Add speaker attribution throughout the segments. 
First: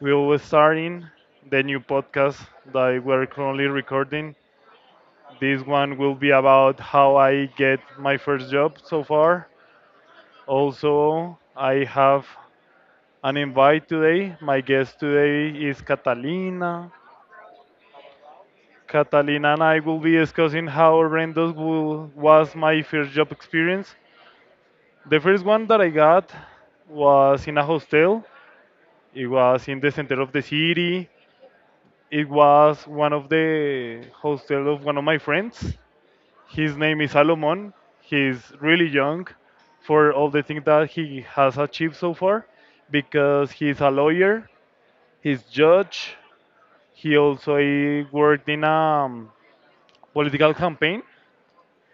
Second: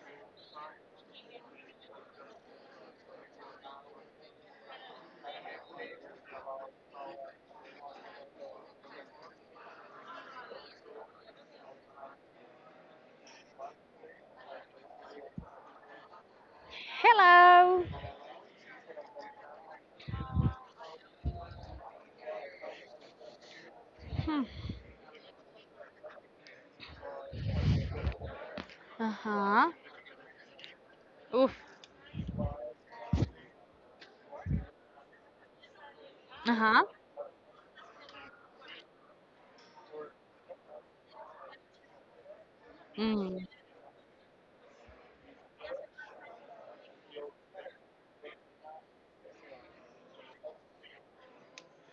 Speaker 1: we will be starting the new podcast that we're currently recording. This one will be about how I get my first job so far. Also, I have an invite today. My guest today is Catalina.
Speaker 2: Hello.
Speaker 1: Catalina and I will be discussing how horrendous was my first job experience.
Speaker 2: Hmm.
Speaker 1: The first one that I got was in a hostel. It was
Speaker 2: Uh-huh.
Speaker 1: in the center of the city.
Speaker 2: Oof.
Speaker 1: It was one of the hostel of one of my friends. His
Speaker 2: Uh-huh.
Speaker 1: name is Salomon. He's really young for all the things that he has achieved so far
Speaker 2: Mm.
Speaker 1: because he's a lawyer, he's judge. He also worked in a um, political campaign.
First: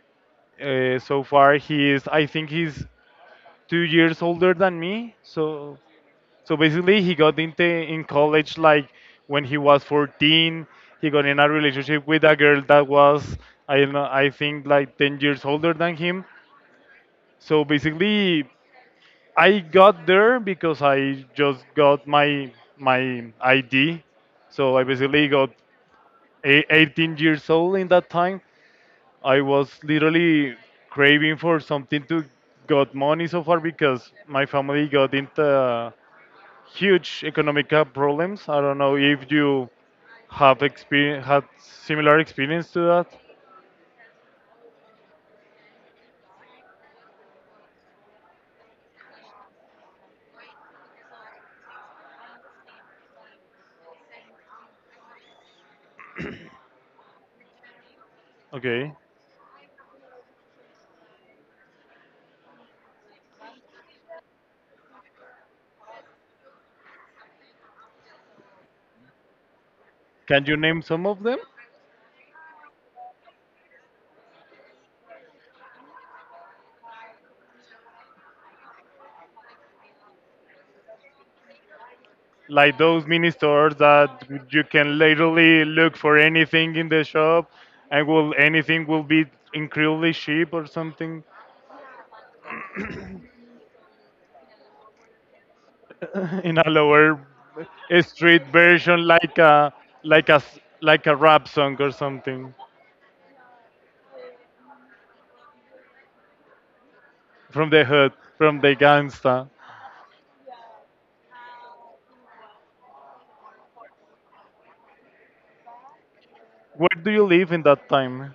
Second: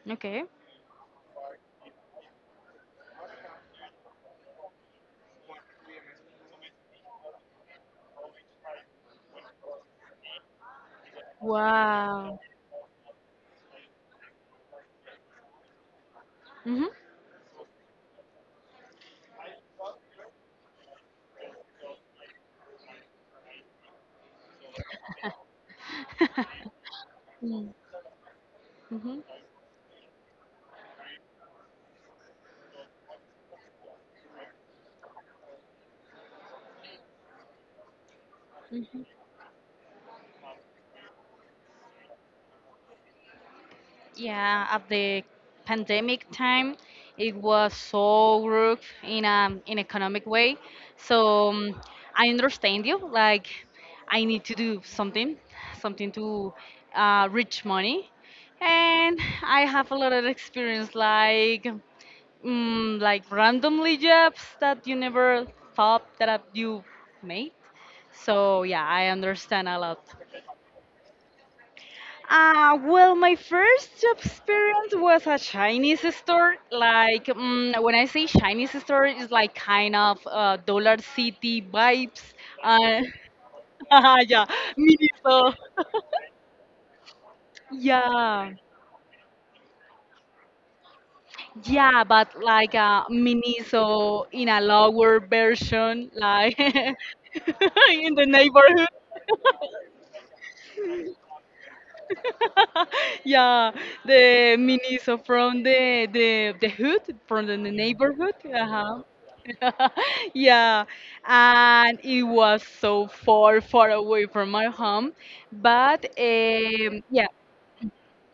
Speaker 2: Okay.
Speaker 1: So far, he is, I think he's 2 years older than me. So basically, he got into in college like when he was 14. He got in a relationship with a
Speaker 2: Wow.
Speaker 1: girl that was I don't know, I think like 10 years older than him.
Speaker 2: Mhm.
Speaker 1: So basically, I got there because I just got my ID. So I basically got 18 years
Speaker 2: Mm.
Speaker 1: old in that time.
Speaker 2: Mhm.
Speaker 1: I was literally craving for something to got money so far because my family got into huge economic problems. I don't know
Speaker 2: Mhm.
Speaker 1: if you have experience, had similar experience to that.
Speaker 2: Yeah, at the pandemic time, it was so rough in economic way. So I understand you. Like, I need to do something to reach money,
Speaker 1: Okay,
Speaker 2: and I have a lot of experience. Like. Like randomly jobs that you never thought that you made. So yeah, I understand a lot.
Speaker 1: can you name some of them?
Speaker 2: Well, my first job experience was a Chinese store. Like when I say Chinese store, it's like kind of Dollar City vibes.
Speaker 1: Like
Speaker 2: Uh,
Speaker 1: those mini stores that
Speaker 2: yeah,
Speaker 1: you can
Speaker 2: Miniso.
Speaker 1: literally look for anything in the shop, and will
Speaker 2: Yeah.
Speaker 1: anything will be incredibly cheap or something
Speaker 2: Yeah, but like a miniso in a lower version,
Speaker 1: in
Speaker 2: like
Speaker 1: a lower
Speaker 2: in the
Speaker 1: street
Speaker 2: neighborhood.
Speaker 1: version, like a rap song or something
Speaker 2: yeah, the miniso from the hood, from the
Speaker 1: from the hood,
Speaker 2: neighborhood.
Speaker 1: from the
Speaker 2: Uh-huh.
Speaker 1: gangsta.
Speaker 2: yeah, and it was so far, far away from my home. But
Speaker 1: Where
Speaker 2: um,
Speaker 1: do you
Speaker 2: yeah,
Speaker 1: live in that time?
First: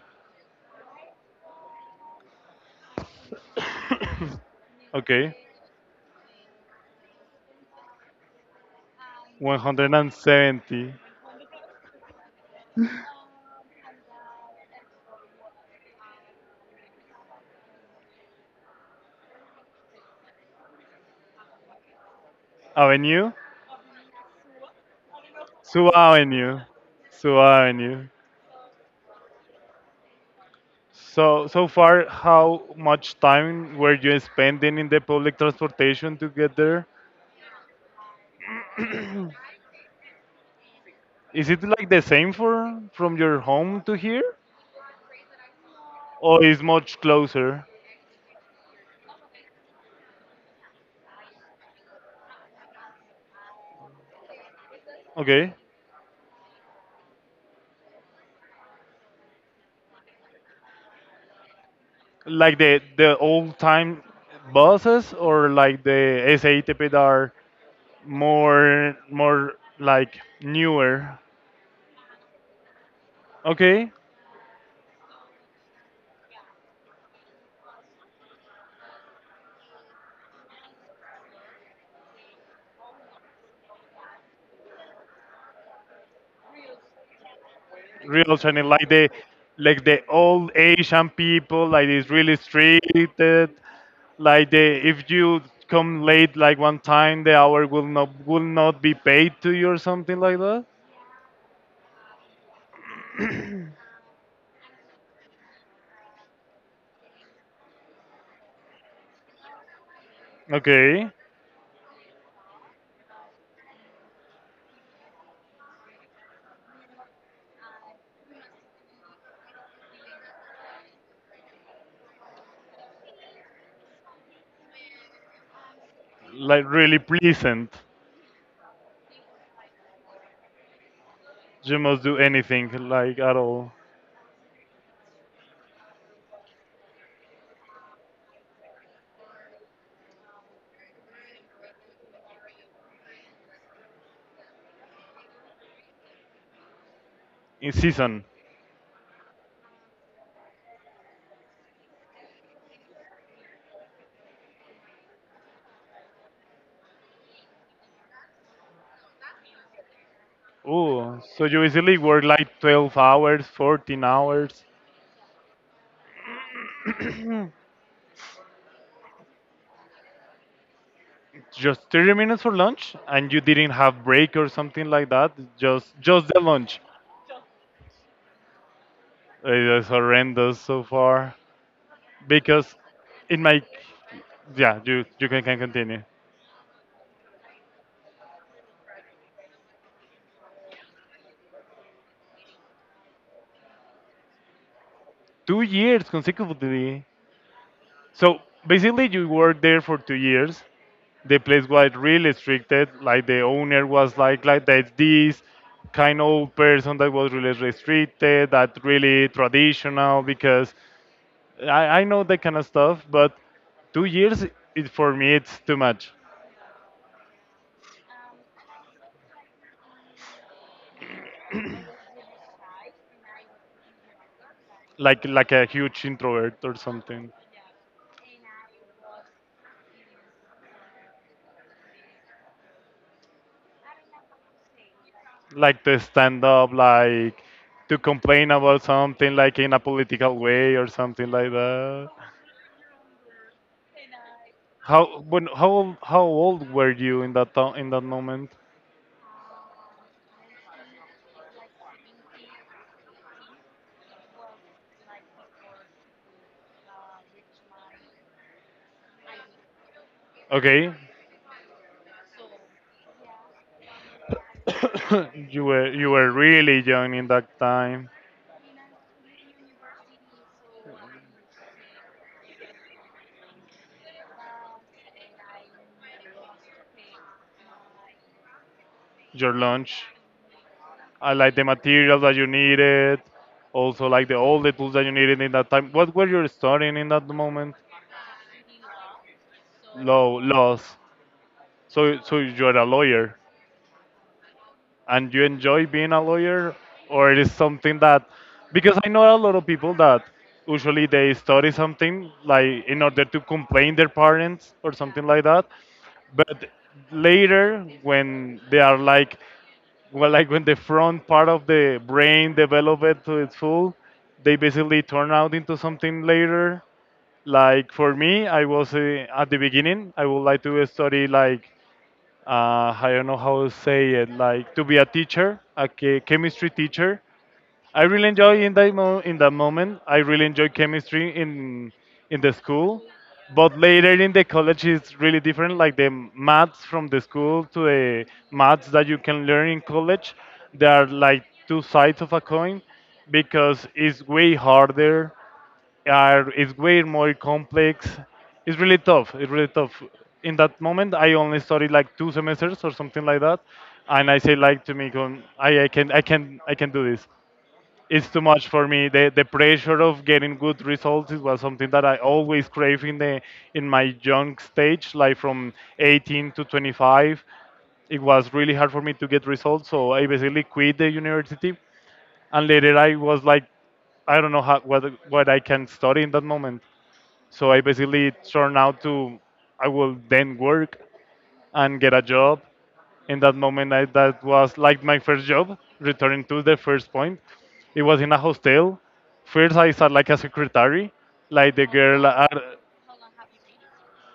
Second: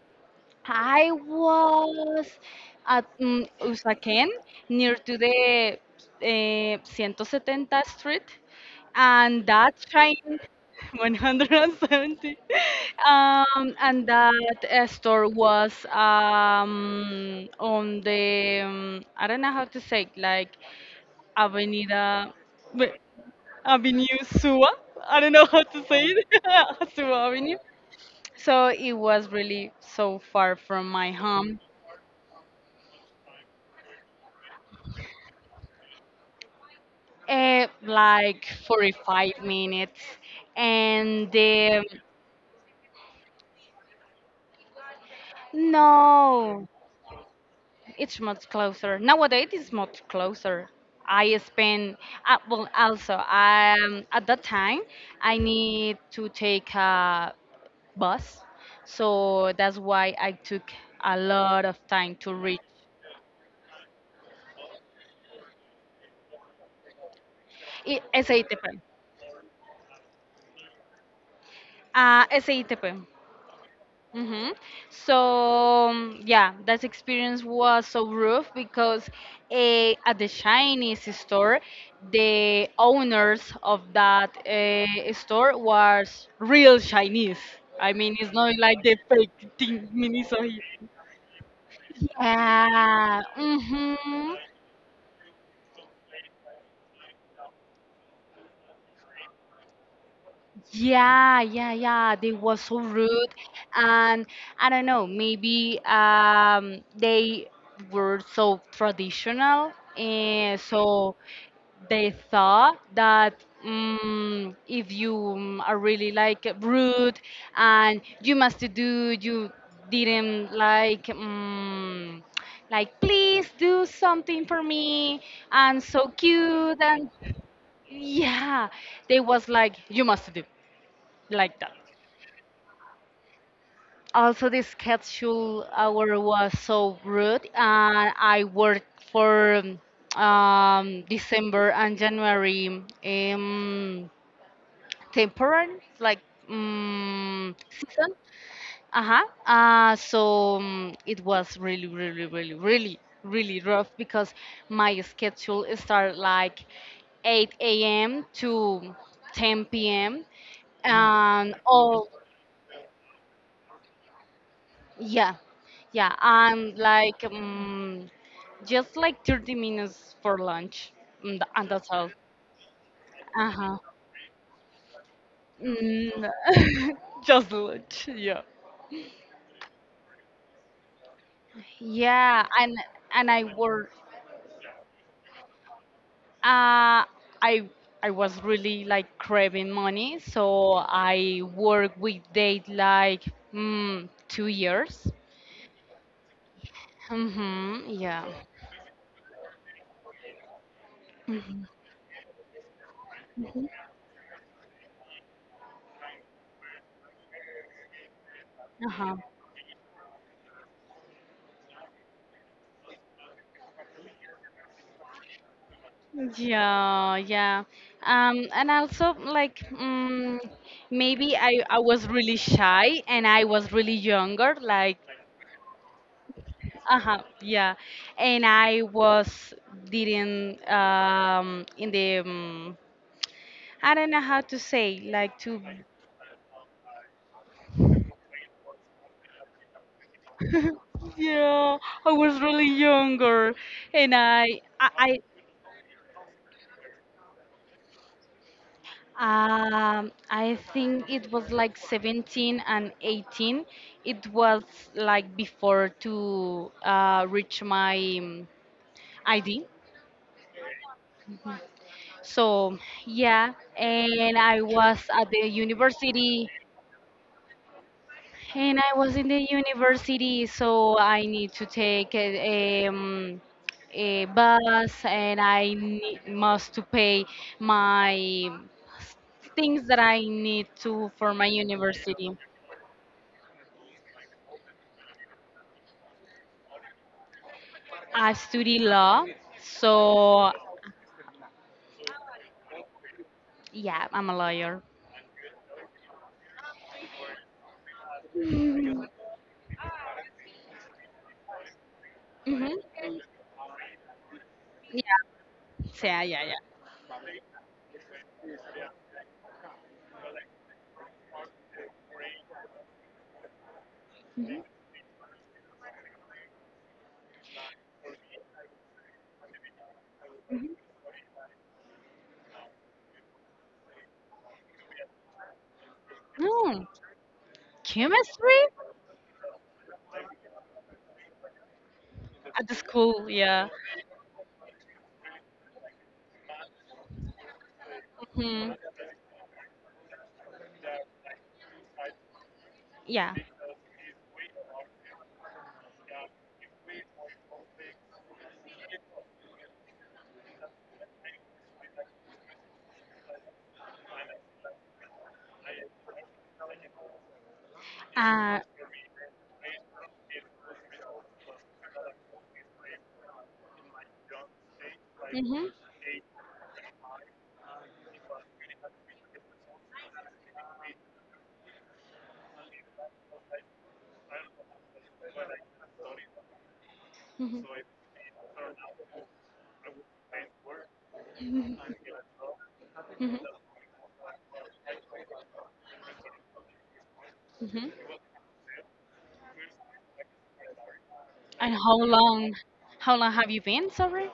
Speaker 2: I was at Usaquén near to
Speaker 1: Okay.
Speaker 2: the 170 Street, and that train
Speaker 1: 170
Speaker 2: 170, and that store was on the I don't know how to say it, like Avenida wait,
Speaker 1: Avenue,
Speaker 2: Avenue Sua. I don't know how to
Speaker 1: Suba
Speaker 2: say it.
Speaker 1: Avenue,
Speaker 2: Sua
Speaker 1: Suba
Speaker 2: Avenue.
Speaker 1: Avenue.
Speaker 2: So it was really so far from my
Speaker 1: So,
Speaker 2: home.
Speaker 1: so far, how much time were you spending in the public transportation to get there?
Speaker 2: Like 45 minutes and
Speaker 1: Is it like the same for from your home to here, or is
Speaker 2: no,
Speaker 1: much closer?
Speaker 2: it's much closer nowadays. It's much closer. I spend Well, also at that time I
Speaker 1: Okay,
Speaker 2: need to take a bus, so that's why I took a lot of time to
Speaker 1: like
Speaker 2: reach.
Speaker 1: the old time buses or like the SATP that are
Speaker 2: SATP.
Speaker 1: more like newer.
Speaker 2: SATP.
Speaker 1: Okay,
Speaker 2: Mm-hmm. So yeah, that experience was so rough because at the Chinese store, the owners of that store was real Chinese. I mean, it's
Speaker 1: real
Speaker 2: not
Speaker 1: Chinese,
Speaker 2: like
Speaker 1: like
Speaker 2: the
Speaker 1: the
Speaker 2: fake
Speaker 1: like
Speaker 2: thing
Speaker 1: the
Speaker 2: Miniso
Speaker 1: old
Speaker 2: here.
Speaker 1: Asian people, like it's really strict.
Speaker 2: Yeah. Mm-hmm.
Speaker 1: Like the if you come late, like one time, the hour will not be paid to you or something like that.
Speaker 2: Yeah, yeah, yeah. They was so rude, and I don't know. Maybe they were so traditional, and
Speaker 1: Okay,
Speaker 2: so they thought that if you are really like rude, and you must do, you didn't like. Like please do something for me and so
Speaker 1: like
Speaker 2: cute
Speaker 1: really
Speaker 2: and
Speaker 1: pleasant.
Speaker 2: yeah they was like you must do like that.
Speaker 1: You must do anything like at all
Speaker 2: Also, the schedule hour was so rude, and I worked for December and January temporary, like
Speaker 1: in
Speaker 2: season.
Speaker 1: season.
Speaker 2: Uh-huh. So it was really, really, really, really, really rough because my schedule started like 8 a.m. to 10 p.m.
Speaker 1: Oh, so
Speaker 2: and
Speaker 1: you easily
Speaker 2: all.
Speaker 1: work like 12 hours, 14 hours.
Speaker 2: Yeah, yeah, and like just like 30 minutes for lunch, and
Speaker 1: Just
Speaker 2: that's all.
Speaker 1: 30 minutes for lunch and you
Speaker 2: Uh
Speaker 1: didn't
Speaker 2: huh.
Speaker 1: have break or something like that, just
Speaker 2: Mm,
Speaker 1: the lunch.
Speaker 2: just lunch. Yeah.
Speaker 1: It is horrendous so far
Speaker 2: Yeah, and
Speaker 1: because
Speaker 2: and I
Speaker 1: in my,
Speaker 2: work.
Speaker 1: yeah, you can continue
Speaker 2: Uh, I I was really like craving money, so I worked with date like 2 years.
Speaker 1: 2 years consecutively.
Speaker 2: Mm-hmm. Yeah.
Speaker 1: So basically you worked there for 2 years. The place was really restricted, like the owner was like that, this kind of person that was really restricted, that
Speaker 2: Uh-huh.
Speaker 1: really traditional, because I know that kind of stuff, but 2 years, it, for me it's too much.
Speaker 2: Yeah, yeah. And also like maybe I was really shy and I was really younger, like.
Speaker 1: Like a huge introvert or
Speaker 2: Uh-huh,
Speaker 1: something,
Speaker 2: yeah. And I was didn't in the I don't know how to say, like to.
Speaker 1: like to stand up, like to complain about something, like in a political way or something like
Speaker 2: Yeah,
Speaker 1: that.
Speaker 2: I was really younger and I, I
Speaker 1: How when how old were you in in that moment?
Speaker 2: I think it was like 17 and 18. It was like before to reach my ID.
Speaker 1: Okay,
Speaker 2: So yeah, and I was at the
Speaker 1: you were
Speaker 2: university,
Speaker 1: really young in that time.
Speaker 2: and I was in the university, so I need to take a bus, and I need, must to pay my
Speaker 1: Your
Speaker 2: things that
Speaker 1: lunch,
Speaker 2: I need to
Speaker 1: I
Speaker 2: for my
Speaker 1: like the materials that
Speaker 2: university.
Speaker 1: you needed, also like the all the tools that you needed in that time. What were you studying in that moment?
Speaker 2: I study law,
Speaker 1: Law,
Speaker 2: so
Speaker 1: laws. So, you're a lawyer.
Speaker 2: yeah, I'm a lawyer.
Speaker 1: And you enjoy being a lawyer, or it is something that, because I know a lot of people that usually they study something
Speaker 2: Hmm.
Speaker 1: like in order to complain their parents or
Speaker 2: Yeah,
Speaker 1: something like that,
Speaker 2: yeah, yeah,
Speaker 1: but
Speaker 2: yeah.
Speaker 1: later when they are like, well, like when the front part of the brain develop it to its full, they basically turn out into something later. Like for me, I was at the beginning I would like
Speaker 2: Mhm.
Speaker 1: to study like I don't know how to say it, like to be a teacher, a chemistry
Speaker 2: No,
Speaker 1: teacher. I really
Speaker 2: chemistry
Speaker 1: enjoy in in that moment. I really enjoy chemistry in the
Speaker 2: at the
Speaker 1: school,
Speaker 2: school, yeah.
Speaker 1: but later in the college it's really different. Like the maths from the school to the
Speaker 2: Hmm.
Speaker 1: maths that you can learn in college, they are like two sides of a coin
Speaker 2: Yeah.
Speaker 1: because it's way harder, are is way more complex. It's really tough. It's really tough. In that moment, I only studied like two semesters or something like that, and I say like to me, "I can do this. It's too
Speaker 2: Uh,
Speaker 1: much for me." The pressure of getting good results, is was something that I always crave in the in my young stage, like
Speaker 2: hmm.
Speaker 1: from 18 to 25. It was really hard for me to get results, so I basically quit the university, and later I was like, I don't know how, what I can study in that moment.
Speaker 2: Hmm.
Speaker 1: So I basically turned out to, I will then work and get a job.
Speaker 2: Hmm.
Speaker 1: In that moment, I, that was like my first job. Returning to the first point, it
Speaker 2: Hmm.
Speaker 1: was in a hostel. First, I started like a secretary,
Speaker 2: And
Speaker 1: like the
Speaker 2: how
Speaker 1: girl.
Speaker 2: long? How long have you been? Sorry.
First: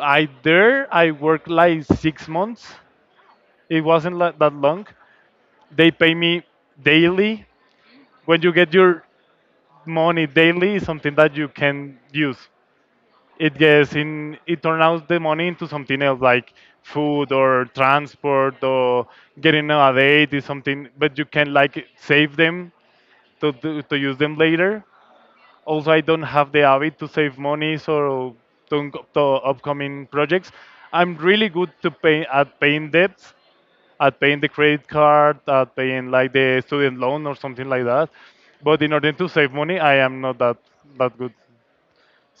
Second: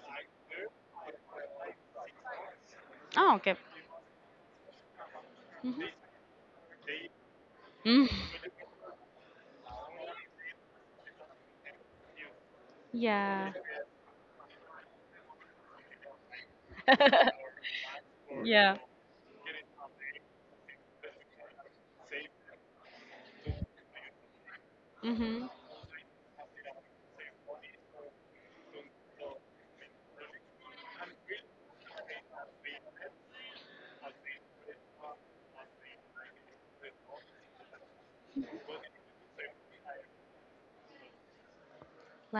Speaker 1: I there I worked like 6 months.
Speaker 2: Oh, okay.
Speaker 1: It wasn't like that long.
Speaker 2: Hmm.
Speaker 1: They pay me daily.
Speaker 2: Mm.
Speaker 1: When you get your money daily, is something that you can use,
Speaker 2: Yeah.
Speaker 1: it gets in, it turns out the money into something else like food or transport,
Speaker 2: yeah.
Speaker 1: or getting a date is something, but you can like save them to use them later.
Speaker 2: Hmm.
Speaker 1: Also I don't have the habit to save money, so to upcoming projects, I'm really good to pay, at paying debts, at paying the credit card, at paying like the student loan or something like that, but in order to save money, I am not that good,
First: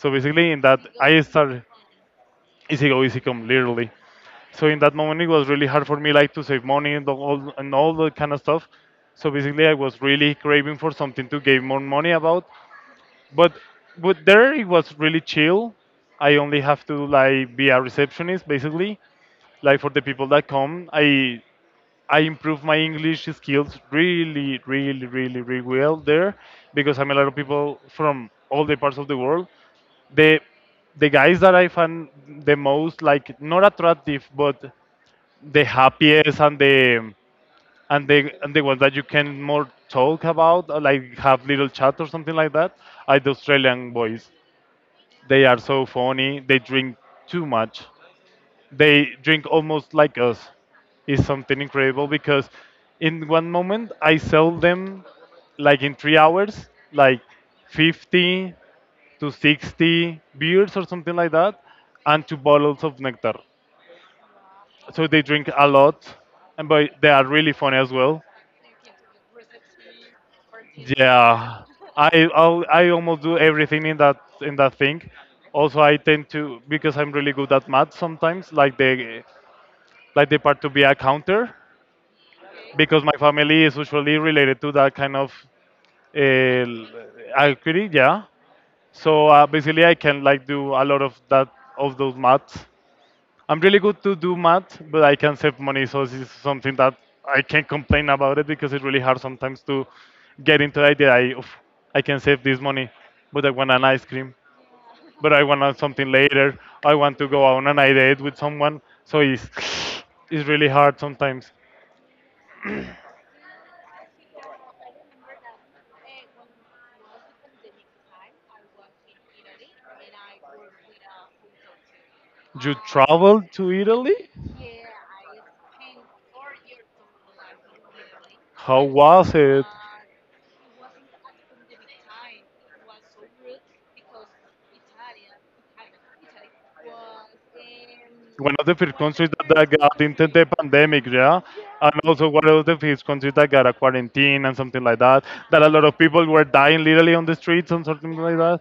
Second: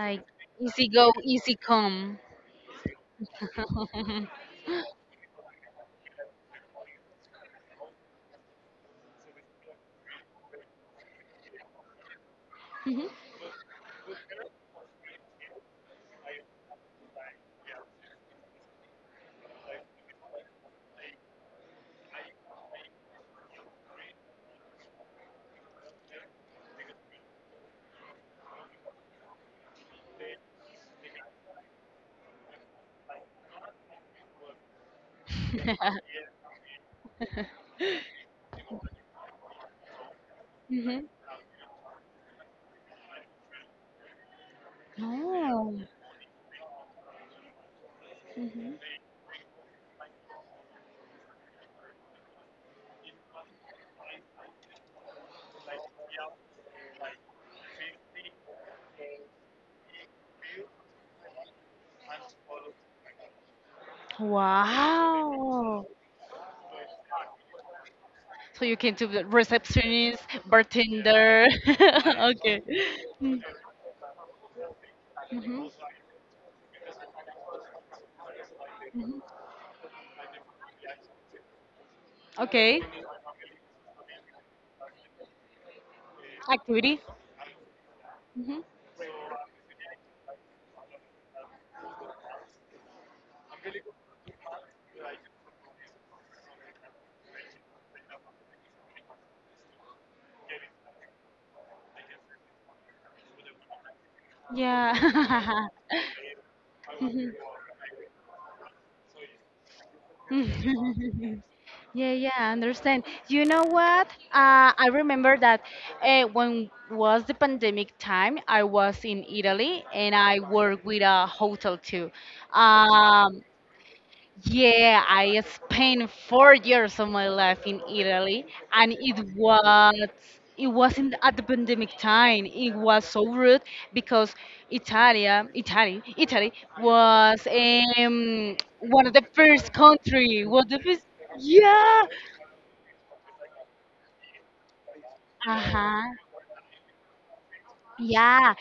Speaker 1: so basically in that
Speaker 2: easy go,
Speaker 1: I
Speaker 2: easy
Speaker 1: started
Speaker 2: come.
Speaker 1: easy go, easy come, literally. So in that moment, it was really hard for me, like to save money and all that kind of stuff. So basically, I was really craving for something to give more money about.
Speaker 2: Mhm.
Speaker 1: But but there, it was really chill. I only have to like be a receptionist, basically. Like for the people that come, I improved my English skills really, really, really, really well there because I'm a lot of people from all the parts of the world. The the guys that I find the most, like not attractive but the happiest, and the ones that you can more talk about, or
Speaker 2: Mhm.
Speaker 1: like have little chat or something like that, are the Australian boys. They are
Speaker 2: Oh.
Speaker 1: so funny. They drink too much,
Speaker 2: Mhm.
Speaker 1: they drink almost like us, is something incredible because in one moment I sell them like in 3 hours like 50 to 60 beers or something like that, and two bottles of nectar. So they drink a
Speaker 2: Wow.
Speaker 1: lot, and but they are really funny as well.
Speaker 2: So you can do the receptionist, bartender.
Speaker 1: Yeah, I
Speaker 2: okay.
Speaker 1: I'll, I almost do
Speaker 2: Mm.
Speaker 1: everything in that thing.
Speaker 2: Mhm.
Speaker 1: Also I tend to because I'm really good at math sometimes, like
Speaker 2: Mhm.
Speaker 1: the, like the part to be a counter,
Speaker 2: Okay.
Speaker 1: because my family is usually related to that kind of uh,
Speaker 2: Activity.
Speaker 1: equity, yeah.
Speaker 2: Mhm.
Speaker 1: So basically, I can like do a lot of those maths. I'm really good to do math, but I can save money, so this is something that I can't complain about it because it's really hard sometimes to get into the idea. I, oof, I can save this money, but I want an ice cream, but I
Speaker 2: Yeah.
Speaker 1: want something later. I want to
Speaker 2: Mhm.
Speaker 1: go on an date with someone, so it's it's really hard sometimes.
Speaker 2: Yeah, yeah, I understand. You know what? I remember that when was the pandemic time, I was in Italy and I worked with a hotel too.
Speaker 1: You
Speaker 2: Um,
Speaker 1: traveled to Italy?
Speaker 2: yeah, I spent 4 years of my life in Italy,
Speaker 1: How
Speaker 2: and it
Speaker 1: was it?
Speaker 2: was it wasn't at the pandemic time. It was so rude because Italy was
Speaker 1: One of the first
Speaker 2: one of the
Speaker 1: countries that,
Speaker 2: first
Speaker 1: that got into
Speaker 2: country.
Speaker 1: the
Speaker 2: Was the
Speaker 1: pandemic,
Speaker 2: first,
Speaker 1: yeah? And
Speaker 2: yeah,
Speaker 1: also one of the first countries that got a quarantine and something like that.
Speaker 2: uh
Speaker 1: That a lot of
Speaker 2: huh,
Speaker 1: people were dying literally on the streets and something like
Speaker 2: yeah.
Speaker 1: that.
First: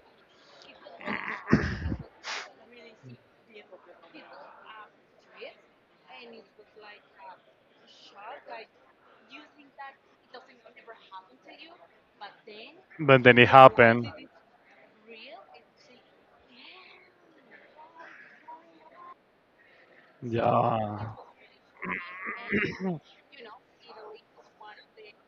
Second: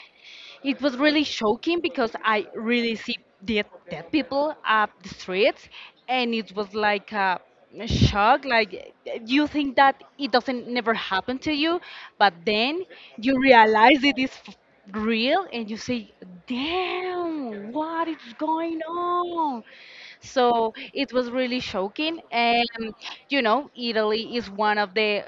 Speaker 2: It was really shocking because I really see dead, dead people up the streets, and it was like a shock. Like you think that it doesn't never happen to you, but then
Speaker 1: But then
Speaker 2: you
Speaker 1: it
Speaker 2: realize
Speaker 1: happened.
Speaker 2: it is real, and you say, "Damn, what is going on?" So
Speaker 1: Yeah.
Speaker 2: it was really shocking. And, you know, Italy is one of the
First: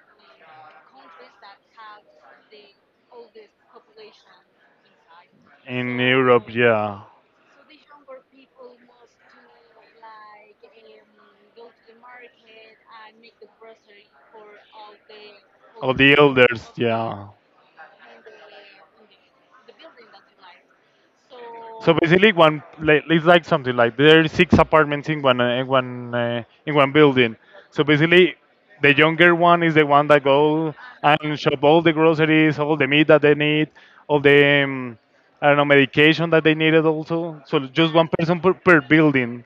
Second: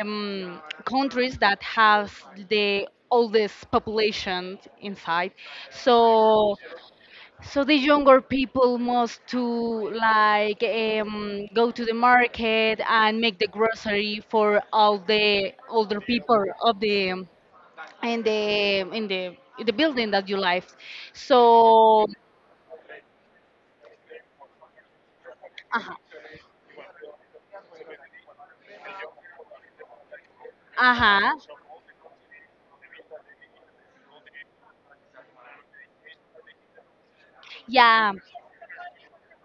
Speaker 2: countries that has the oldest population inside. So
Speaker 1: Yeah.
Speaker 2: so the younger people must to like go to the market and make the grocery for all the older people of the building that you live.
Speaker 1: So
Speaker 2: So,
Speaker 1: basically, one, like, it's like something like there are six apartments in one
Speaker 2: uh-huh,
Speaker 1: uh, in one building. So basically, the younger one is the one that go
Speaker 2: uh-huh,
Speaker 1: and shop all the groceries, all the meat that they need, all the um, I don't know medication that they needed also. So just one
Speaker 2: yeah.
Speaker 1: person per building.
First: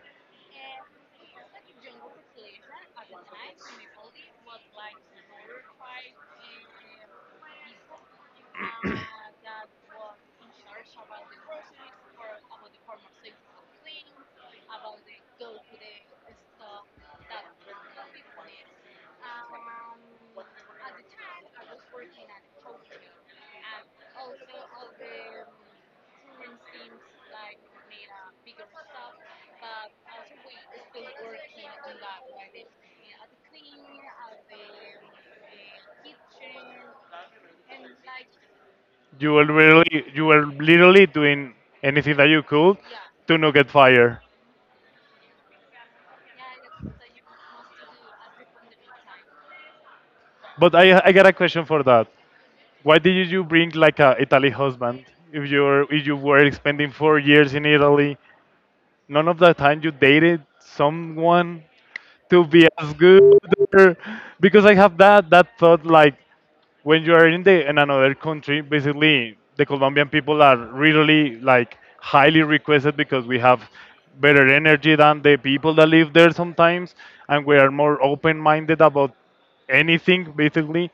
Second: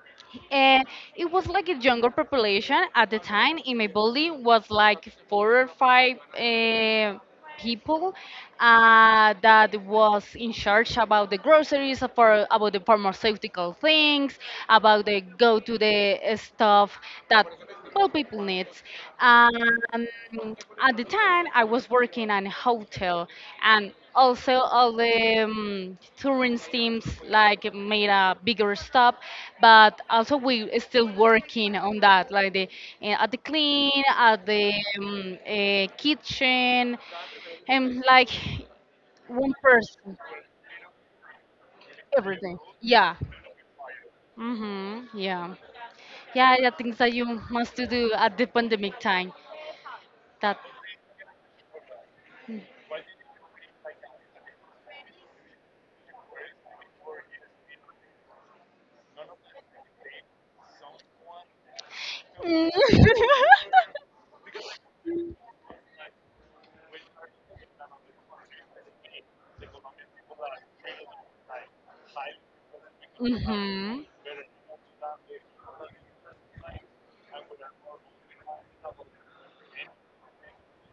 Speaker 2: And it was like a younger population at the time in my building was like four or five people that was in charge about the groceries for about the pharmaceutical things about the go to the stuff that well people needs. um, at the time I was working in a hotel, and also all the tourist teams like made a bigger stop, but also we still working on that, like the at the clean at the kitchen and like
Speaker 1: You were
Speaker 2: one
Speaker 1: really
Speaker 2: person.
Speaker 1: you were literally doing anything that you
Speaker 2: Everything,
Speaker 1: could
Speaker 2: yeah.
Speaker 1: to not get fired.
Speaker 2: Mm-hmm, yeah, yeah, yeah. Things that you must to do at the pandemic time that.
Speaker 1: But I got a question for that. Why did you bring like a Italy husband? If you were spending 4 years in Italy, none of the time you dated someone to be
Speaker 2: Mm.
Speaker 1: as good. Or, because I have that thought like when you are in another country, basically the Colombian people are really like highly requested because we have
Speaker 2: Hmm.
Speaker 1: better energy than the people that live there sometimes, and we are more open-minded about anything basically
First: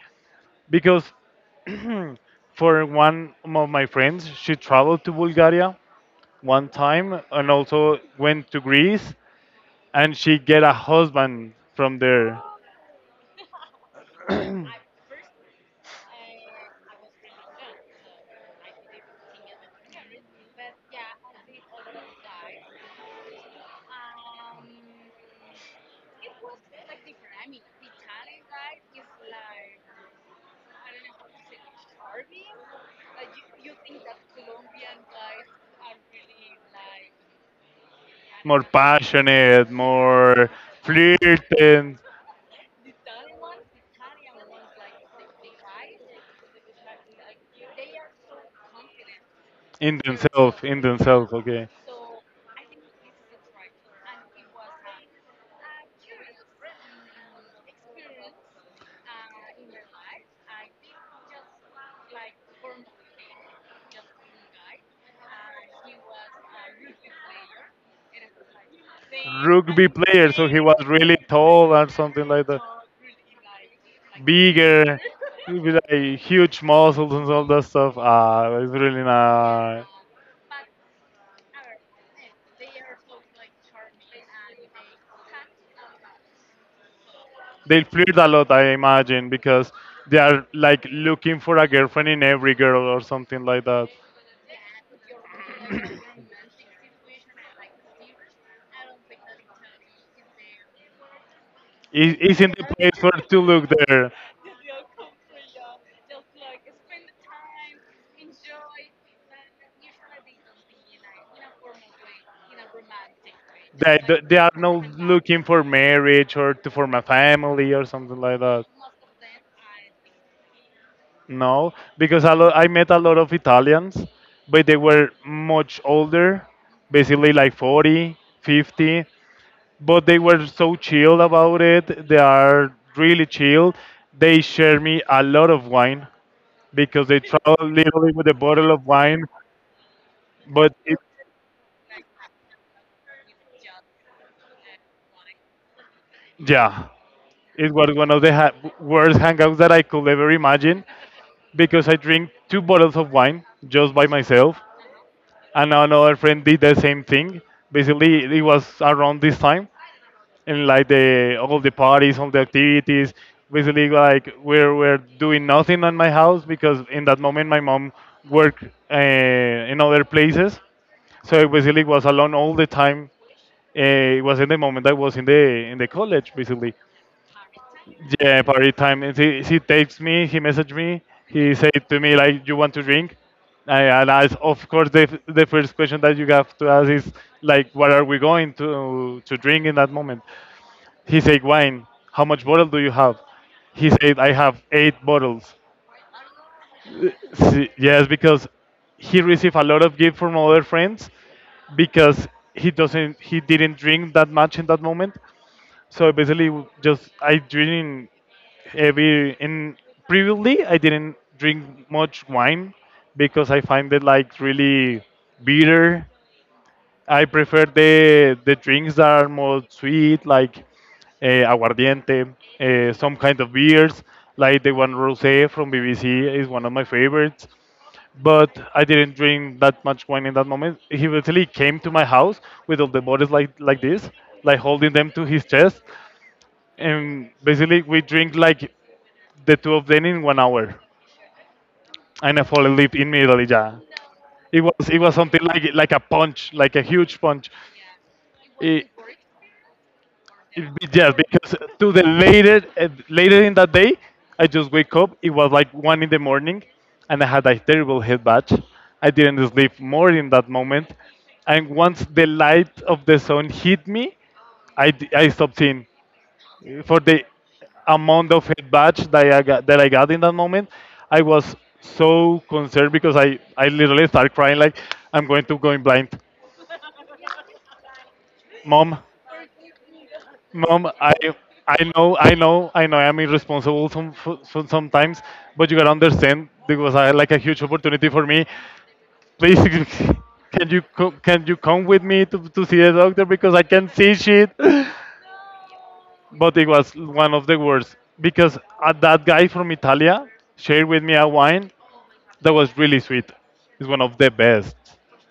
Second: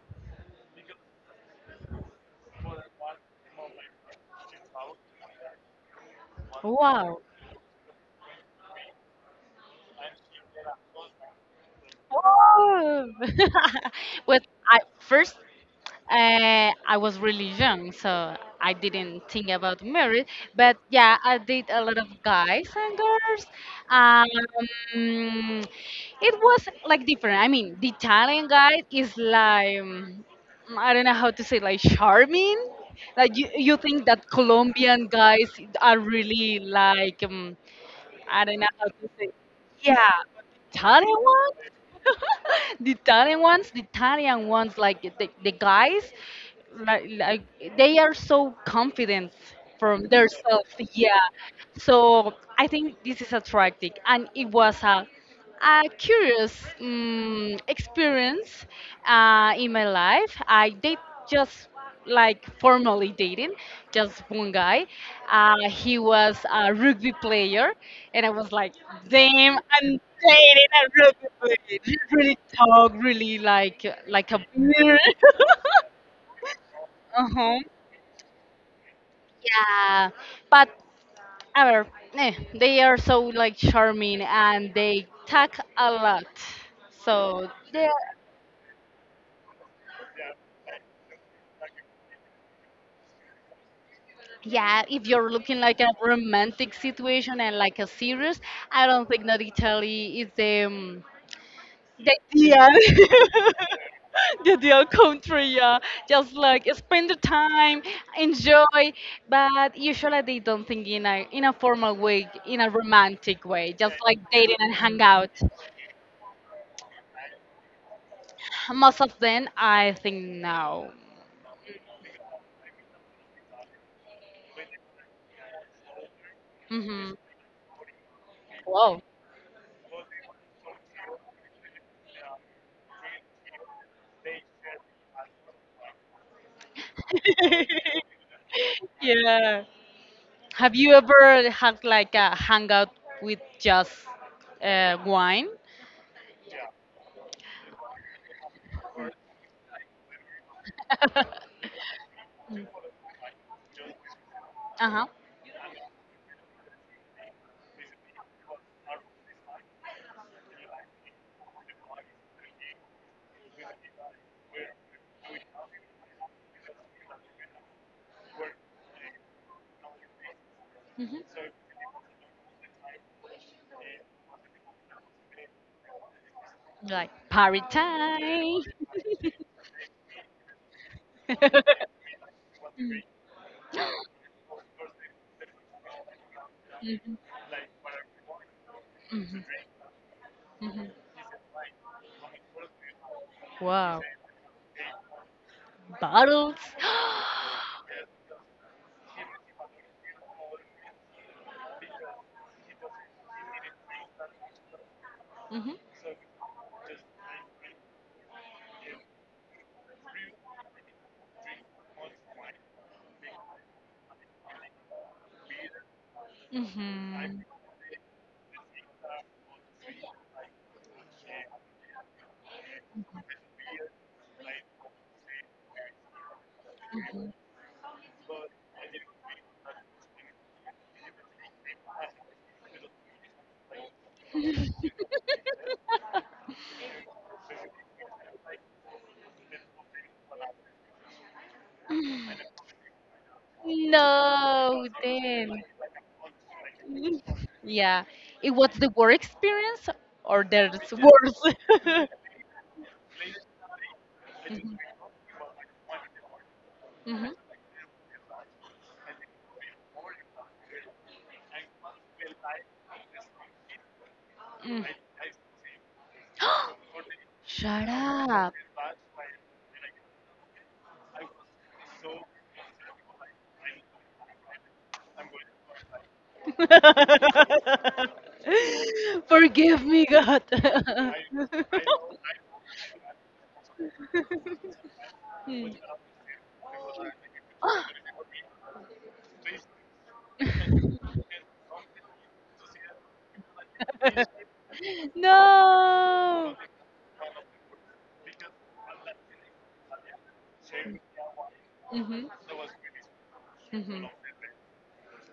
Speaker 1: because for one of my friends, she traveled to Bulgaria one
Speaker 2: Wow.
Speaker 1: time and also went to Greece, and she get a husband from there,
Speaker 2: Oh. well, I first I was really young, so I didn't think about marriage. But yeah, I did a lot of guys and girls. Um, it was like different. I mean, the Italian guy is like I don't know how to say like charming. Like you think that Colombian guys are really like. I don't
Speaker 1: more
Speaker 2: know how to say.
Speaker 1: passionate,
Speaker 2: Yeah,
Speaker 1: more
Speaker 2: Italian ones.
Speaker 1: flirting
Speaker 2: the Italian ones, like the guys, like they are so confident
Speaker 1: in
Speaker 2: from
Speaker 1: themselves,
Speaker 2: themselves.
Speaker 1: in
Speaker 2: Yeah,
Speaker 1: themselves. Okay.
Speaker 2: so I think this is attractive, and it was a curious experience in my life. I did just like formally dating, just one guy. He was a rugby player, and I was like, damn,
Speaker 1: Rugby
Speaker 2: I'm
Speaker 1: player, so he
Speaker 2: dating
Speaker 1: was
Speaker 2: a
Speaker 1: really
Speaker 2: rugby
Speaker 1: tall
Speaker 2: player.
Speaker 1: and
Speaker 2: He
Speaker 1: something
Speaker 2: really
Speaker 1: like that.
Speaker 2: talk, really like a beer.
Speaker 1: Bigger, with like huge muscles and all
Speaker 2: Uh-huh.
Speaker 1: that stuff. Ah, it's really nice.
Speaker 2: Yeah, but however, they are so like charming and they talk a lot. So
Speaker 1: They
Speaker 2: yeah.
Speaker 1: flirt a lot, I imagine, because they are like looking for a girlfriend in every girl or something like that.
Speaker 2: Yeah, if you're looking like a romantic situation and like a serious, I don't think that Italy is the
Speaker 1: Is in the
Speaker 2: ideal.
Speaker 1: place where to look there.
Speaker 2: the ideal country. Yeah, just like spend the time, enjoy. But usually they don't think in a formal way, in a romantic way, just like
Speaker 1: They
Speaker 2: dating
Speaker 1: are
Speaker 2: and
Speaker 1: not
Speaker 2: hang out.
Speaker 1: looking for marriage or to form a family or something like that.
Speaker 2: Most of them, I think no.
Speaker 1: No, because a lot, I met a lot of Italians, but they were much older,
Speaker 2: Mm-hmm.
Speaker 1: basically like 40,
Speaker 2: Wow.
Speaker 1: 50. But they were so chilled about it. They are really chilled. They shared me a lot of wine because they travel literally with a bottle of wine.
Speaker 2: yeah. Have
Speaker 1: But
Speaker 2: you
Speaker 1: it,
Speaker 2: ever had like a hangout with just wine?
Speaker 1: yeah, it was one of the worst hangouts that I could ever imagine
Speaker 2: uh
Speaker 1: because I drink two bottles of wine just by myself,
Speaker 2: huh.
Speaker 1: and another friend did the same thing. Basically, it was around this time and like the all the parties, all the activities. Basically, like we're doing nothing at my house because in that moment my mom worked uh, in other places,
Speaker 2: Hmm.
Speaker 1: so I basically was alone all the time. It was in the moment I was in the college, basically.
Speaker 2: Like party
Speaker 1: Yeah,
Speaker 2: time.
Speaker 1: party time. And he texts me, he messaged me, he said to me like, "You want to drink?" And as of course, the the first question that you have to ask is
Speaker 2: Mhm,
Speaker 1: like, "What are we going to
Speaker 2: mhm,
Speaker 1: drink in that moment?"
Speaker 2: mhm.
Speaker 1: He said, wine, how much bottle do you have? He
Speaker 2: Wow.
Speaker 1: said, I have eight bottles.
Speaker 2: Bottles.
Speaker 1: See, yes, because he received a lot of gift from other friends because he didn't drink that much in that moment.
Speaker 2: Mhm,
Speaker 1: So basically, just I drink every in previously I didn't drink much wine because I find it like really bitter. I
Speaker 2: mhm.
Speaker 1: prefer the drinks that are more sweet, like aguardiente, some kind of beers, like the one rosé from BBC is one of my favorites. But I didn't drink that much wine in that moment. He literally came to my house with all the bottles like this, like holding them to his chest, and basically we drink like the two of them in 1 hour, and I fall asleep immediately. Yeah,
Speaker 2: no,
Speaker 1: it was something
Speaker 2: then.
Speaker 1: like a punch, like a huge punch.
Speaker 2: yeah. It was
Speaker 1: It,
Speaker 2: the work experience or there's
Speaker 1: Yes,
Speaker 2: worse?
Speaker 1: because to the later later in that day, I just
Speaker 2: Mhm,
Speaker 1: wake up. It was like 1 in the morning, and I
Speaker 2: mhm.
Speaker 1: had a terrible head batch. I didn't sleep more in that moment, and once the light of the sun hit me,
Speaker 2: Mm.
Speaker 1: I stopped seeing. For the
Speaker 2: Shut
Speaker 1: amount of
Speaker 2: up.
Speaker 1: head batch that I got in that moment, I was so concerned because I literally started crying like I'm going to go in blind, mom.
Speaker 2: Forgive me, God.
Speaker 1: Mom, I know I'm irresponsible sometimes, but you gotta understand this was a, like a huge opportunity for me. Please, can you come with me to see a doctor because I can't see shit.
Speaker 2: no.
Speaker 1: But it was one of the worst because that guy from Italia shared with me a wine
Speaker 2: Mhm.
Speaker 1: that was really sweet. It's one
Speaker 2: Mhm.
Speaker 1: of the best.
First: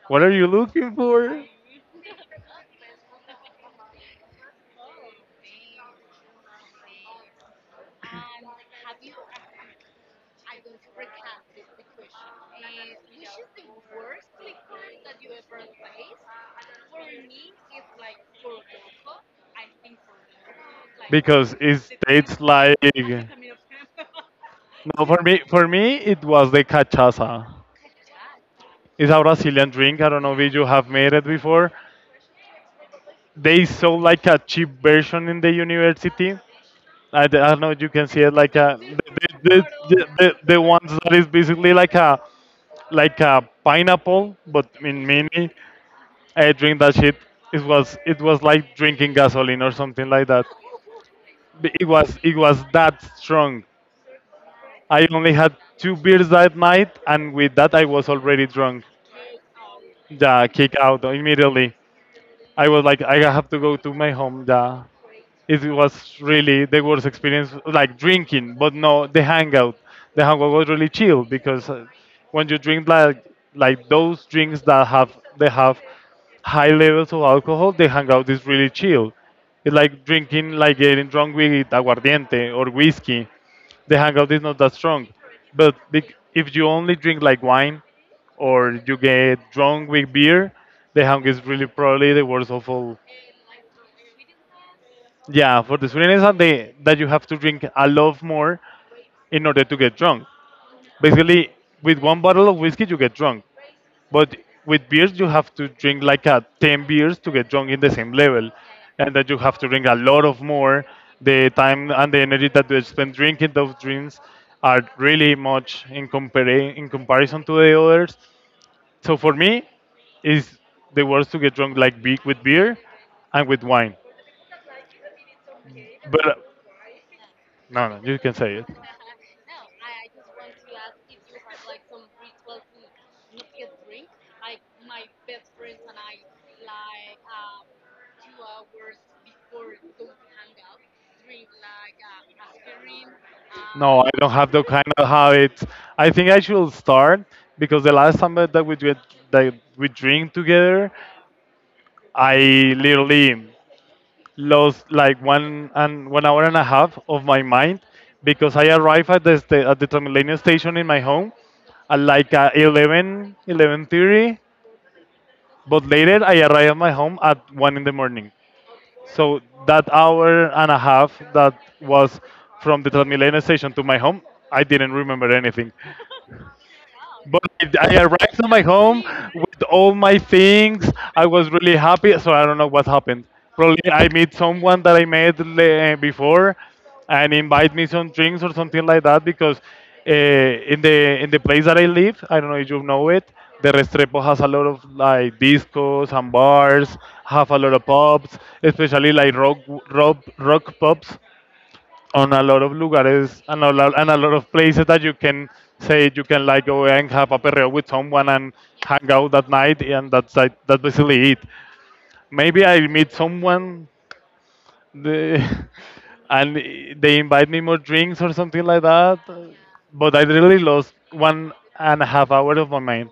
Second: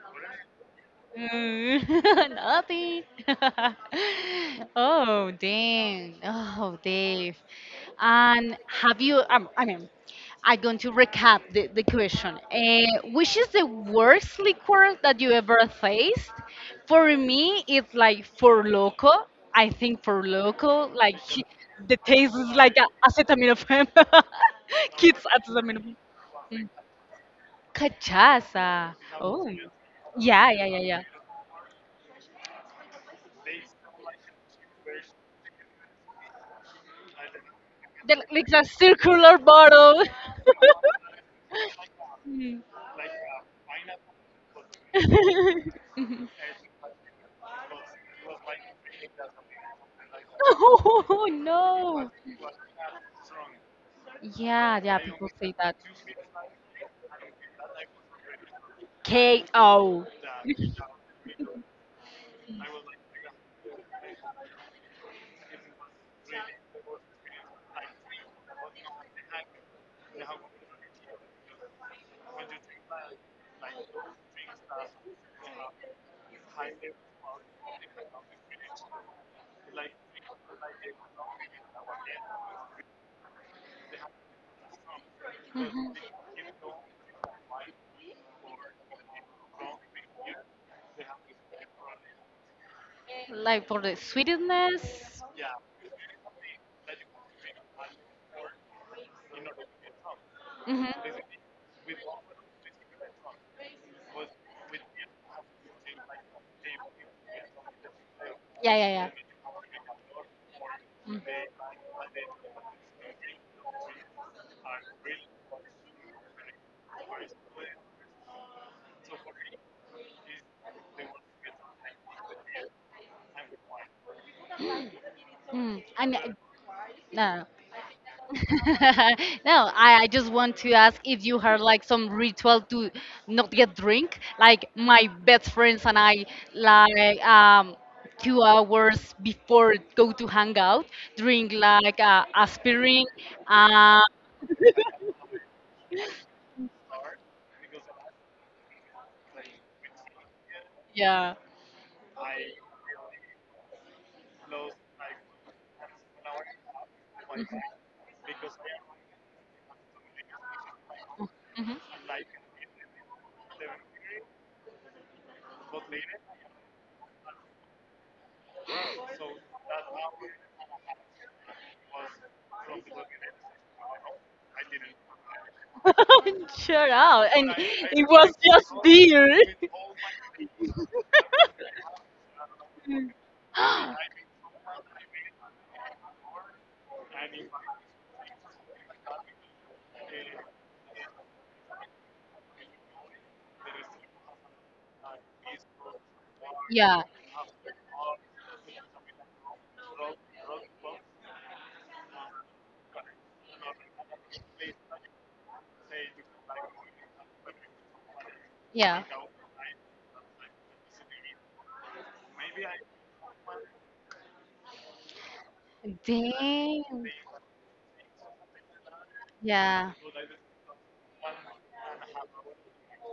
Speaker 1: What are you looking for?
Speaker 2: Mm, nothing. Oh, dang. Oh, Dave. And have you, I mean, I'm going to recap the question. Which is the worst liquor that you ever faced? For me, it's like for loco. I think for loco,
Speaker 1: Because it
Speaker 2: the
Speaker 1: the
Speaker 2: taste
Speaker 1: tastes
Speaker 2: is like
Speaker 1: like.
Speaker 2: acetaminophen.
Speaker 1: No, for
Speaker 2: Kids
Speaker 1: me for
Speaker 2: acetaminophen.
Speaker 1: me it was the
Speaker 2: Mm.
Speaker 1: cachaça.
Speaker 2: Cachaça.
Speaker 1: It's a
Speaker 2: Oh.
Speaker 1: Brazilian drink. I don't know
Speaker 2: Yeah,
Speaker 1: if
Speaker 2: yeah,
Speaker 1: you
Speaker 2: yeah,
Speaker 1: have
Speaker 2: yeah.
Speaker 1: made it before. They sold like a cheap version in the university. I don't know. You can see
Speaker 2: That
Speaker 1: it
Speaker 2: looks
Speaker 1: like
Speaker 2: a
Speaker 1: a
Speaker 2: circular bottle.
Speaker 1: the, ones that is basically
Speaker 2: Mm.
Speaker 1: like a pineapple, but in mini. I drink that shit. It was like drinking gasoline or something like that.
Speaker 2: oh no.
Speaker 1: It was that strong.
Speaker 2: Yeah, yeah,
Speaker 1: I
Speaker 2: people
Speaker 1: only
Speaker 2: say
Speaker 1: had
Speaker 2: that.
Speaker 1: two beers that night, and with that I was already drunk.
Speaker 2: KO.
Speaker 1: Yeah, kick out immediately. I was like, I have to go to my home. Yeah. It was really the worst experience, like drinking, but no, the hangout. The hangout was really chill because when you drink like those drinks that have they have high levels of alcohol, the hangout is really chill. It's like drinking, like getting drunk with aguardiente or whiskey. The hangout is not that strong, but if you only drink like wine or you get drunk with beer, the hang is really probably the worst of all.
Speaker 2: Like for the sweetness.
Speaker 1: Yeah, for the sweetness and the that you have to drink a lot more in order to get drunk.
Speaker 2: Hmm.
Speaker 1: Basically, with one bottle of whiskey you get drunk, but with beers you have to drink like a 10 beers to get drunk in the same level,
Speaker 2: Yeah, yeah,
Speaker 1: and that you have to drink a lot of more.
Speaker 2: yeah.
Speaker 1: The time and the energy that you spend drinking those drinks
Speaker 2: Mm.
Speaker 1: are really much in comparison to the others, so for me, is the worst to get drunk like big with beer and with wine.
Speaker 2: Mm, I
Speaker 1: But
Speaker 2: mean, no.
Speaker 1: no, no, you can say it.
Speaker 2: no, I just want to ask if you had like some ritual to not get drink. Like my best friends and I, like 2 hours before go to hang out, drink like aspirin. Uh,
Speaker 1: No, I don't have the kind of habits. I think I should start because the last time that we did, that we drink together,
Speaker 2: yeah.
Speaker 1: I literally lost like one hour and a half of my mind because I arrived at the at the Transmilenio station in my home
Speaker 2: Mm-hmm.
Speaker 1: at like 11:30. But later I arrived at my home at 1 in the morning. So that hour and a half that was from the Transmilenio station to my home, I didn't remember anything.
Speaker 2: Shut up.
Speaker 1: But
Speaker 2: And
Speaker 1: I
Speaker 2: it was
Speaker 1: arrived at my
Speaker 2: just
Speaker 1: home
Speaker 2: beer.
Speaker 1: with all my things. I was really happy, so I don't know what happened. Probably I met someone that I met before, and invite me some drinks or something like that because in the place that I live, I don't know if you know it. The Restrepo has a lot of like discos and bars,
Speaker 2: Yeah,
Speaker 1: have a lot of pubs, especially like rock pubs on a lot of lugares and and a lot of places that you can say you can like go and have a perreo with someone and
Speaker 2: yeah.
Speaker 1: hang out that night and that's like, that's basically it. Maybe I meet someone the, and
Speaker 2: Damn.
Speaker 1: they invite me more drinks or something like that.
Speaker 2: Yeah.
Speaker 1: But I really lost 1.5 hour of my mind.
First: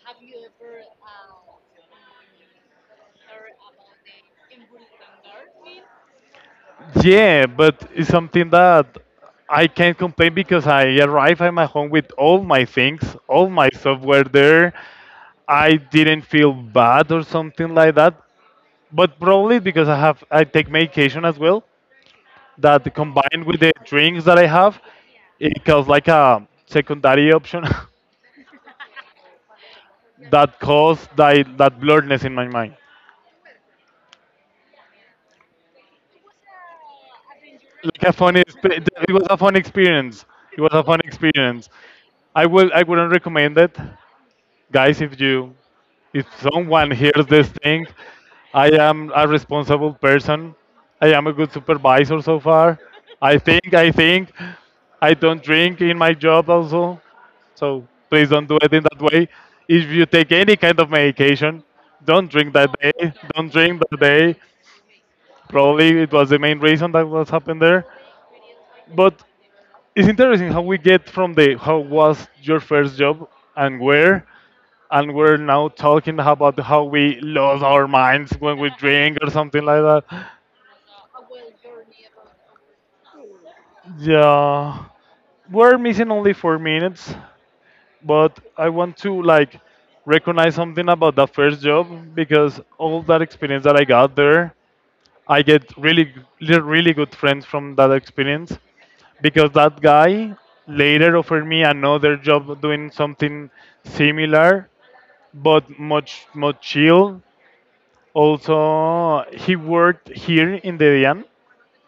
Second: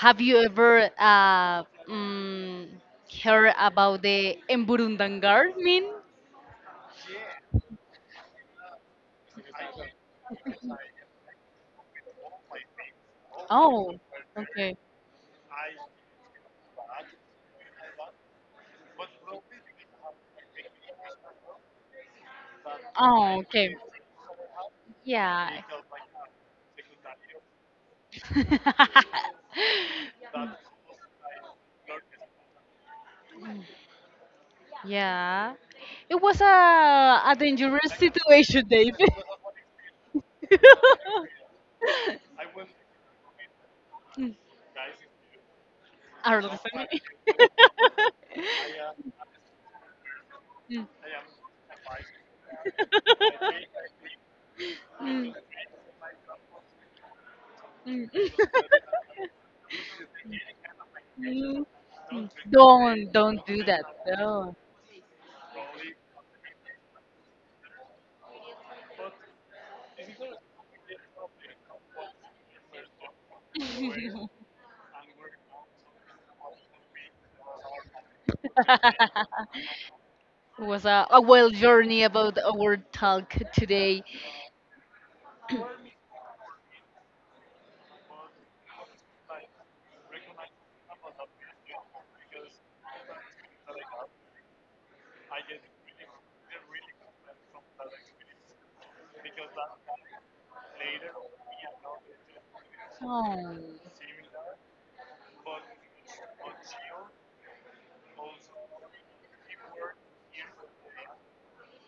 Speaker 2: Have you ever mm, heard about the Emburundangar meme?
Speaker 1: Yeah, but it's something that I can't complain because I arrive at my home with all my things, all my
Speaker 2: Oh,
Speaker 1: software there,
Speaker 2: okay.
Speaker 1: I didn't feel bad or something like that. But probably because I take medication as well that
Speaker 2: Oh,
Speaker 1: combined with the
Speaker 2: okay.
Speaker 1: drinks that I have,
Speaker 2: Yeah.
Speaker 1: it caused like a secondary option. That caused that blurredness in my mind.
Speaker 2: Yeah. It was a dangerous
Speaker 1: Like a funny,
Speaker 2: situation, Dave.
Speaker 1: it was a fun experience. It was a fun experience. I wouldn't recommend it,
Speaker 2: Mm.
Speaker 1: guys, if
Speaker 2: Our little
Speaker 1: someone
Speaker 2: family.
Speaker 1: hears this thing. I am a responsible person. I am a good supervisor so far, I think. I
Speaker 2: Mm, mm,
Speaker 1: don't drink in my job also, so
Speaker 2: mm,
Speaker 1: please don't do it in that way. If you take any kind of
Speaker 2: mm,
Speaker 1: medication,
Speaker 2: mm.
Speaker 1: don't drink that
Speaker 2: Don't
Speaker 1: day,
Speaker 2: don't
Speaker 1: don't
Speaker 2: do
Speaker 1: drink
Speaker 2: that.
Speaker 1: that day.
Speaker 2: No.
Speaker 1: Probably it was the main reason that was happened there, but it's interesting how we get from the how was your first job and
Speaker 2: it
Speaker 1: where and we're now talking about how we lose our minds when we drink or something like that.
Speaker 2: was a wild journey about our talk today.
Speaker 1: Yeah, we're missing only 4 minutes, but I want to like recognize something about that first job because all that experience that I got there, I get really, really good friends from that experience because that guy later offered me another job doing something
Speaker 2: Oh.
Speaker 1: similar but much much chill. Also, he worked here in the DIAN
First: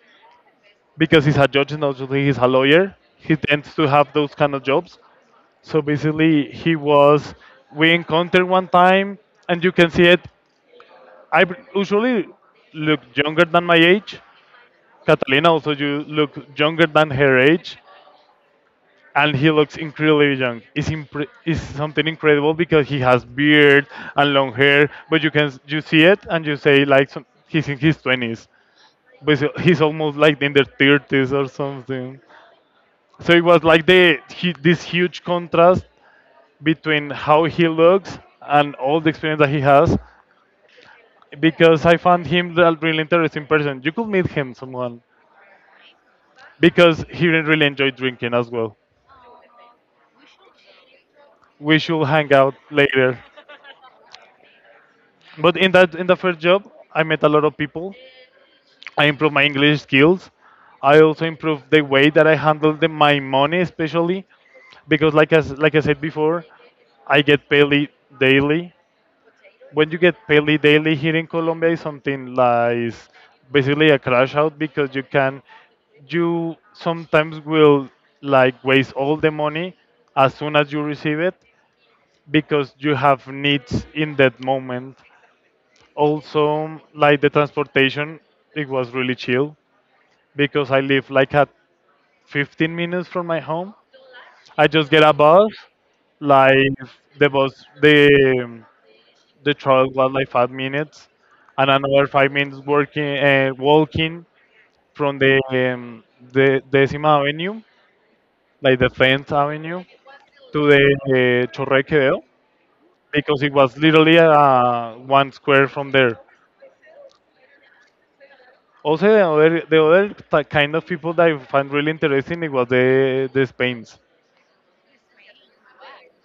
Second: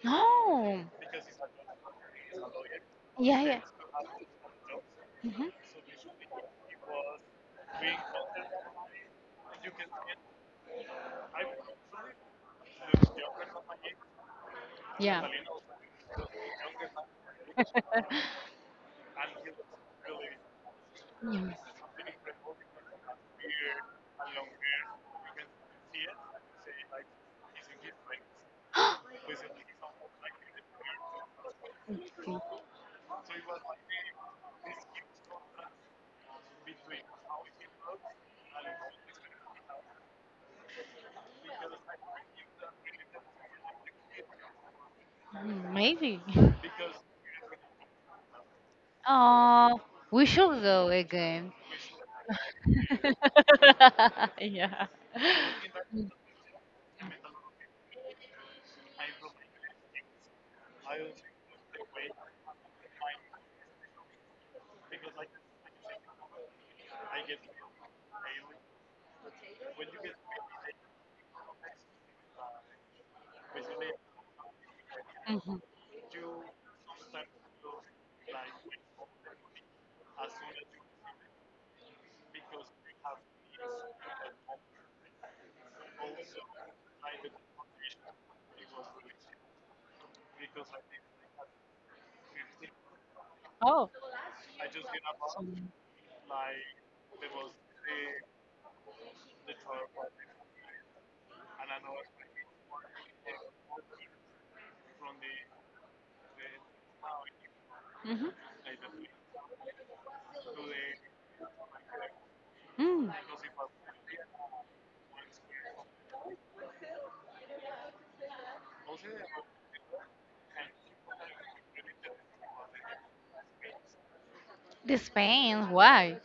Speaker 2: No.
Speaker 1: because he's a judge and obviously he's a lawyer. He
Speaker 2: Yeah, yeah.
Speaker 1: tends to have those kind of jobs.
Speaker 2: Hmm.
Speaker 1: So basically, we encountered one time, and you can see it.
Speaker 2: Yeah.
Speaker 1: I usually look younger than my age. Catalina also you look younger than her age, and he looks incredibly young.
Speaker 2: Yeah.
Speaker 1: It's something incredible because he has beard and long hair, but you see it and you say like some, he's in his 20s. But he's almost like in their thirties or something.
Speaker 2: Okay.
Speaker 1: So it was like this huge contrast between how he looks and all the experience that he has, because I found him a really interesting person. You could meet him, someone,
Speaker 2: Mm, maybe.
Speaker 1: because he didn't really enjoyed drinking as well.
Speaker 2: Uh, we should go again.
Speaker 1: We should hang out later.
Speaker 2: Yeah.
Speaker 1: But in the first job, I met a lot of people. I improve my English skills. I also improve the way that I handle my money, especially because, like as like I said before, I get paid daily. When you get paid daily here in Colombia, is something like basically a crash out because you
Speaker 2: Mm,
Speaker 1: can,
Speaker 2: mhm.
Speaker 1: you sometimes will like waste all the money as soon as you receive it because you have needs in that moment. Also, like the transportation, it was really chill because I live like at 15 minutes from my home.
Speaker 2: Oh.
Speaker 1: I just get a bus. Like the bus, the travel was like 5 minutes, and another 5 minutes working walking from the Decima Avenue,
Speaker 2: Hmm.
Speaker 1: like the Fence Avenue, to the Chorre Quevedo,
Speaker 2: Mm.
Speaker 1: because it was literally one square from there. Also, the other kind of people that I find really interesting it was the Spains
Speaker 2: This pain, why?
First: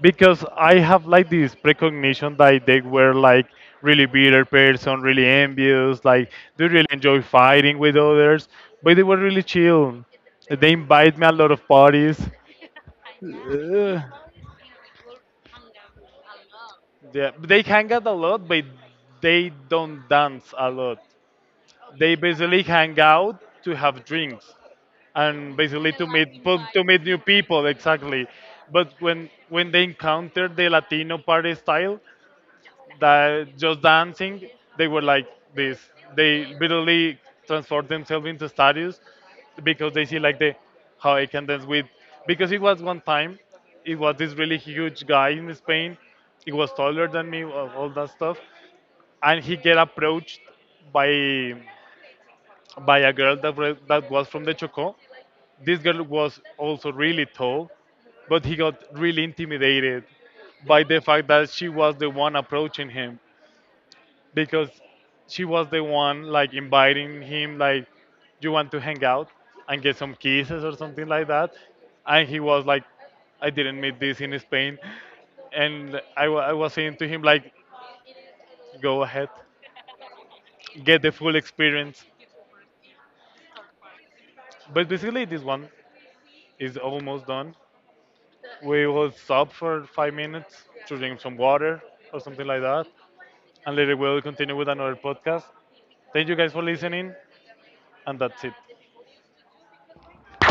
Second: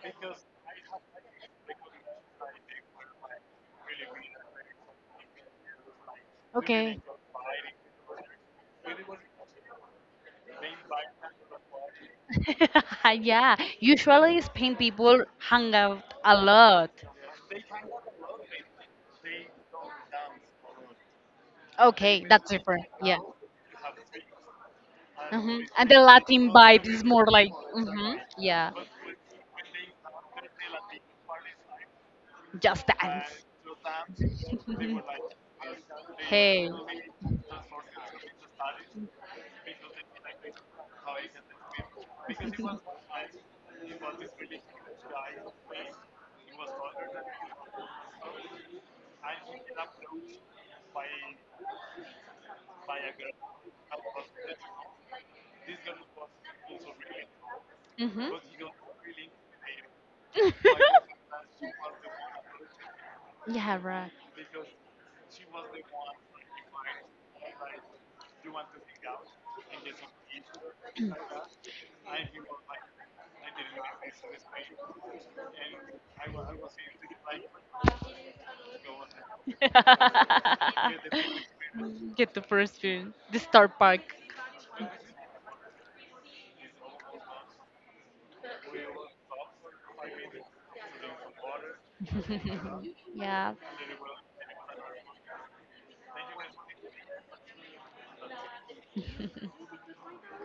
Speaker 1: because I have like this precognition that they were like really bitter person, really envious, like they really
Speaker 2: Okay.
Speaker 1: enjoy fighting with others, but they were really chill. They invite me a lot of parties.
Speaker 2: Yeah,
Speaker 1: Uh,
Speaker 2: usually Spain people hang out a lot.
Speaker 1: yeah, they hang out a lot, but they don't dance a lot. They
Speaker 2: Okay, that's
Speaker 1: basically
Speaker 2: different.
Speaker 1: hang
Speaker 2: Yeah.
Speaker 1: out to have drinks and
Speaker 2: Hmm. And
Speaker 1: basically
Speaker 2: the
Speaker 1: to
Speaker 2: Latin
Speaker 1: meet to
Speaker 2: vibe is
Speaker 1: meet new
Speaker 2: more like,
Speaker 1: people exactly.
Speaker 2: yeah,
Speaker 1: But when they encountered the Latino party style,
Speaker 2: just dance.
Speaker 1: that just dancing, they were like this. They
Speaker 2: hey.
Speaker 1: literally transformed themselves into statues because they see like the how I can dance with. Because it was one time, it was this really huge guy in Spain. He was taller than me, all that stuff, and he get approached by by a girl that was from the Chocó. This girl was also really tall,
Speaker 2: Mhm.
Speaker 1: but he got really intimidated
Speaker 2: Intimidating.
Speaker 1: by the fact that she was the one approaching him
Speaker 2: I was yeah,
Speaker 1: because she was the one like inviting him like you want to hang out and get some kisses or something like that and he was like I didn't meet this in Spain and I was saying to him like go ahead,
Speaker 2: right.
Speaker 1: get the full experience,
Speaker 2: get the full experience. Get the first spoon, the star park.
Speaker 1: but basically this one is almost done. We will stop for 5 minutes to drink some water or something like that.
Speaker 2: yeah.
Speaker 1: And later we'll continue with another podcast. Thank you guys for listening. And that's it.